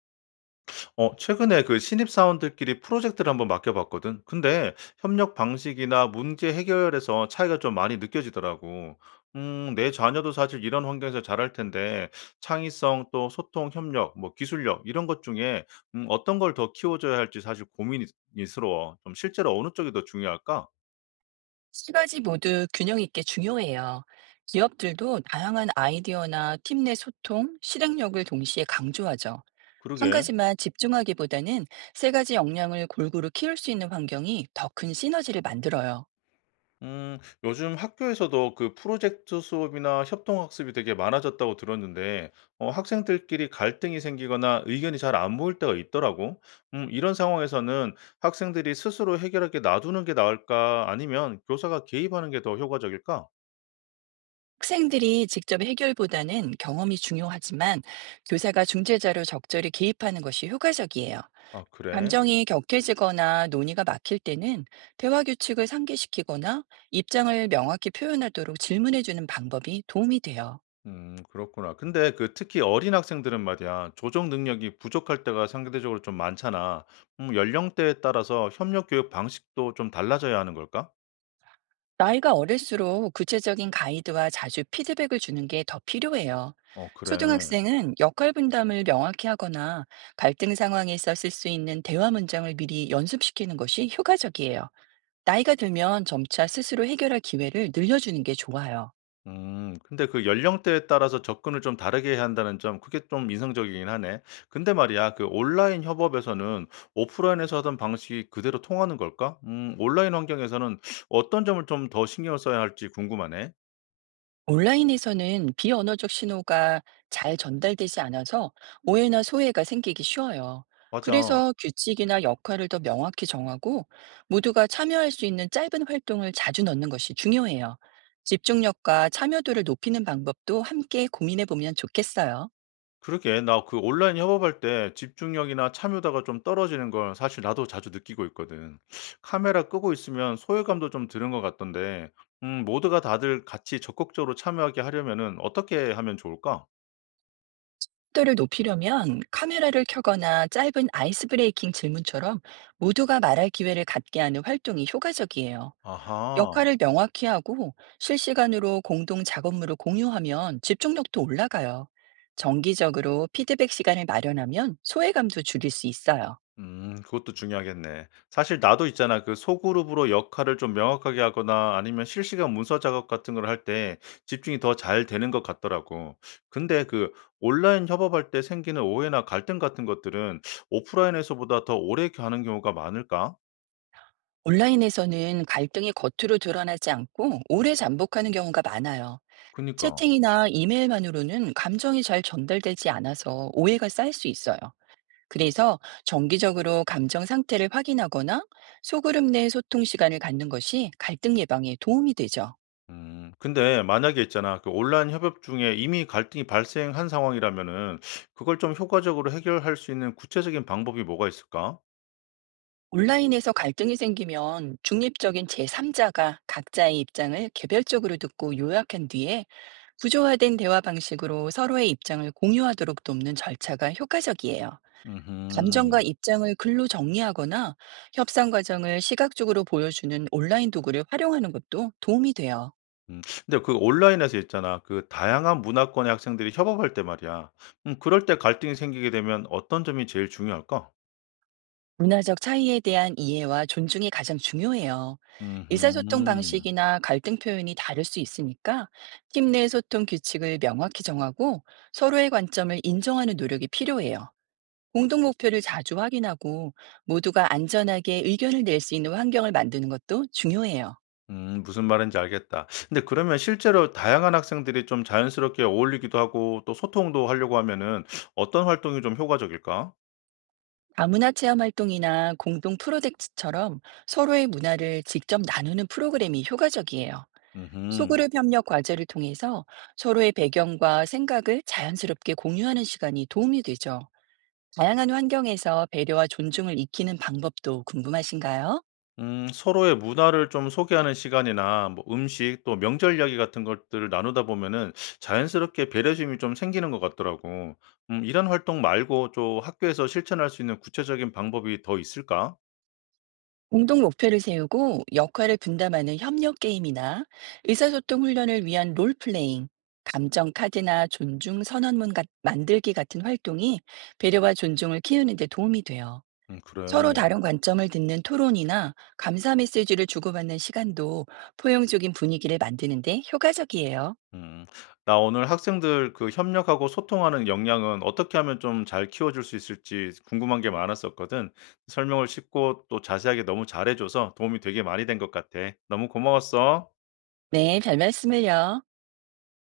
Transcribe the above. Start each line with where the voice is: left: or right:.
left: 최근에 그 신입사원들끼리 프로젝트를 한번 맡겨봤거든. 근데 협력 방식이나 문제 해결에서 차이가 좀 많이 느껴지더라고. 내 자녀도 사실 이런 환경에서 자랄 텐데, 창의성 또 소통, 협력, 뭐 기술력 이런 것 중에 어떤 걸 더 키워줘야 할지 사실 고민이스러워. 좀 실제로 어느 쪽이 더 중요할까?
right: 세 가지 모두 균형 있게 중요해요. 기업들도 다양한 아이디어나 팀 내 소통, 실행력을 동시에 강조하죠. 한
left: 그러게.
right: 가지만 집중하기보다는 세 가지 역량을 골고루 키울 수 있는 환경이 더 큰 시너지를 만들어요.
left: 요즘 학교에서도 그 프로젝트 수업이나 협동학습이 되게 많아졌다고 들었는데, 학생들끼리 갈등이 생기거나 의견이 잘 안 모일 때가 있더라고. 이런 상황에서는 학생들이 스스로 해결하게 놔두는 게 나을까? 아니면 교사가 개입하는 게 더 효과적일까?
right: 학생들이 직접 해결보다는 경험이 중요하지만 교사가 중재자로 적절히 개입하는 것이 효과적이에요.
left: 아, 그래?
right: 감정이 격해지거나 논의가 막힐 때는 대화 규칙을 상기시키거나 입장을 명확히 표현하도록 질문해주는 방법이 도움이 돼요.
left: 그렇구나. 근데 그 특히 어린 학생들은 말이야, 조정 능력이 부족할 때가 상대적으로 좀 많잖아. 연령대에 따라서 협력 교육 방식도 좀 달라져야 하는 걸까?
right: 나이가 어릴수록 구체적인 가이드와 자주 피드백을 주는 게 더 필요해요.
left: 어, 그래.
right: 초등학생은 역할 분담을 명확히 하거나 갈등 상황에서 쓸 수 있는 대화 문장을 미리 연습시키는 것이 효과적이에요. 나이가 들면 점차 스스로 해결할 기회를 늘려주는 게 좋아요.
left: 음. 근데 그 연령대에 따라서 접근을 좀 다르게 해야 한다는 점 그게 좀 인상적이긴 하네. 근데 말이야 그 온라인 협업에서는 오프라인에서 하던 방식이 그대로 통하는 걸까? 음. 온라인 환경에서는 어떤 점을 좀 더 신경을 써야 할지 궁금하네.
right: 온라인에서는 비언어적 신호가 잘 전달되지 않아서 오해나 소외가 생기기 쉬워요.
left: 맞아.
right: 그래서 규칙이나 역할을 더 명확히 정하고 모두가 참여할 수 있는 짧은 활동을 자주 넣는 것이 중요해요. 집중력과 참여도를 높이는 방법도 함께 고민해 보면 좋겠어요.
left: 그러게 나 그 온라인 협업할 때 집중력이나 참여도가 좀 떨어지는 걸 사실 나도 자주 느끼고 있거든. 카메라 끄고 있으면 소외감도 좀 드는 것 같던데, 모두가 다들 같이 적극적으로 참여하게 하려면은 어떻게 하면 좋을까?
right: 도를 높이려면 카메라를 켜거나 짧은 아이스 브레이킹 질문처럼 모두가 말할 기회를 갖게 하는 활동이 효과적이에요.
left: 아하.
right: 역할을 명확히 하고 실시간으로 공동 작업물을 공유하면 집중력도 올라가요. 정기적으로 피드백 시간을 마련하면 소외감도 줄일 수 있어요.
left: 그것도 중요하겠네. 사실 나도 있잖아. 그 소그룹으로 역할을 좀 명확하게 하거나 아니면 실시간 문서 작업 같은 걸 할 때 집중이 더 잘 되는 것 같더라고. 근데 그 온라인 협업할 때 생기는 오해나 갈등 같은 것들은 오프라인에서보다 더 오래 가는 경우가 많을까?
right: 온라인에서는 갈등이 겉으로 드러나지 않고 오래 잠복하는 경우가 많아요.
left: 그니까.
right: 채팅이나 이메일만으로는 감정이 잘 전달되지 않아서 오해가 쌓일 수 있어요. 그래서 정기적으로 감정 상태를 확인하거나 소그룹 내 소통 시간을 갖는 것이 갈등 예방에 도움이 되죠.
left: 음. 근데 만약에 있잖아. 그 온라인 협업 중에 이미 갈등이 발생한 상황이라면은 그걸 좀 효과적으로 해결할 수 있는 구체적인 방법이 뭐가 있을까?
right: 온라인에서 갈등이 생기면 중립적인 제3자가 각자의 입장을 개별적으로 듣고 요약한 뒤에 구조화된 대화 방식으로 서로의 입장을 공유하도록 돕는 절차가 효과적이에요.
left: 음흠.
right: 감정과 입장을 글로 정리하거나 협상 과정을 시각적으로 보여주는 온라인 도구를 활용하는 것도 도움이 돼요.
left: 음. 근데 그 온라인에서 있잖아. 그 다양한 문화권의 학생들이 협업할 때 말이야. 그럴 때 갈등이 생기게 되면 어떤 점이 제일 중요할까?
right: 문화적 차이에 대한 이해와 존중이 가장 중요해요. 의사소통
left: 음
right: 방식이나 갈등 표현이 다를 수 있으니까 팀 내 소통 규칙을 명확히 정하고 서로의 관점을 인정하는 노력이 필요해요. 공동 목표를 자주 확인하고 모두가 안전하게 의견을 낼 수 있는 환경을 만드는 것도 중요해요.
left: 무슨 말인지 알겠다. 근데 그러면 실제로 다양한 학생들이 좀 자연스럽게 어울리기도 하고 또 소통도 하려고 하면은 어떤 활동이 좀 효과적일까?
right: 다문화 체험 활동이나 공동 프로젝트처럼 서로의 문화를 직접 나누는 프로그램이 효과적이에요.
left: 음
right: 소그룹 협력 과제를 통해서 서로의 배경과 생각을 자연스럽게 공유하는 시간이 도움이 되죠. 다양한 환경에서 배려와 존중을 익히는 방법도 궁금하신가요?
left: 서로의 문화를 좀 소개하는 시간이나 뭐 음식 또 명절 이야기 같은 것들을 나누다 보면은 자연스럽게 배려심이 좀 생기는 것 같더라고. 이런 활동 말고 좀 학교에서 실천할 수 있는 구체적인 방법이 더 있을까?
right: 공동 목표를 세우고 역할을 분담하는 협력 게임이나 의사소통 훈련을 위한 롤플레잉, 감정 카드나 존중 선언문 만들기 같은 활동이 배려와 존중을 키우는 데 도움이 돼요.
left: 그래.
right: 서로 다른 관점을 듣는 토론이나 감사 메시지를 주고받는 시간도 포용적인 분위기를 만드는데 효과적이에요.
left: 음, 나 오늘 학생들 그 협력하고 소통하는 역량은 어떻게 하면 좀 잘 키워줄 수 있을지 궁금한 게 많았었거든. 설명을 쉽고 또 자세하게 너무 잘해줘서 도움이 되게 많이 된 것 같아. 너무 고마웠어.
right: 네, 별 말씀을요.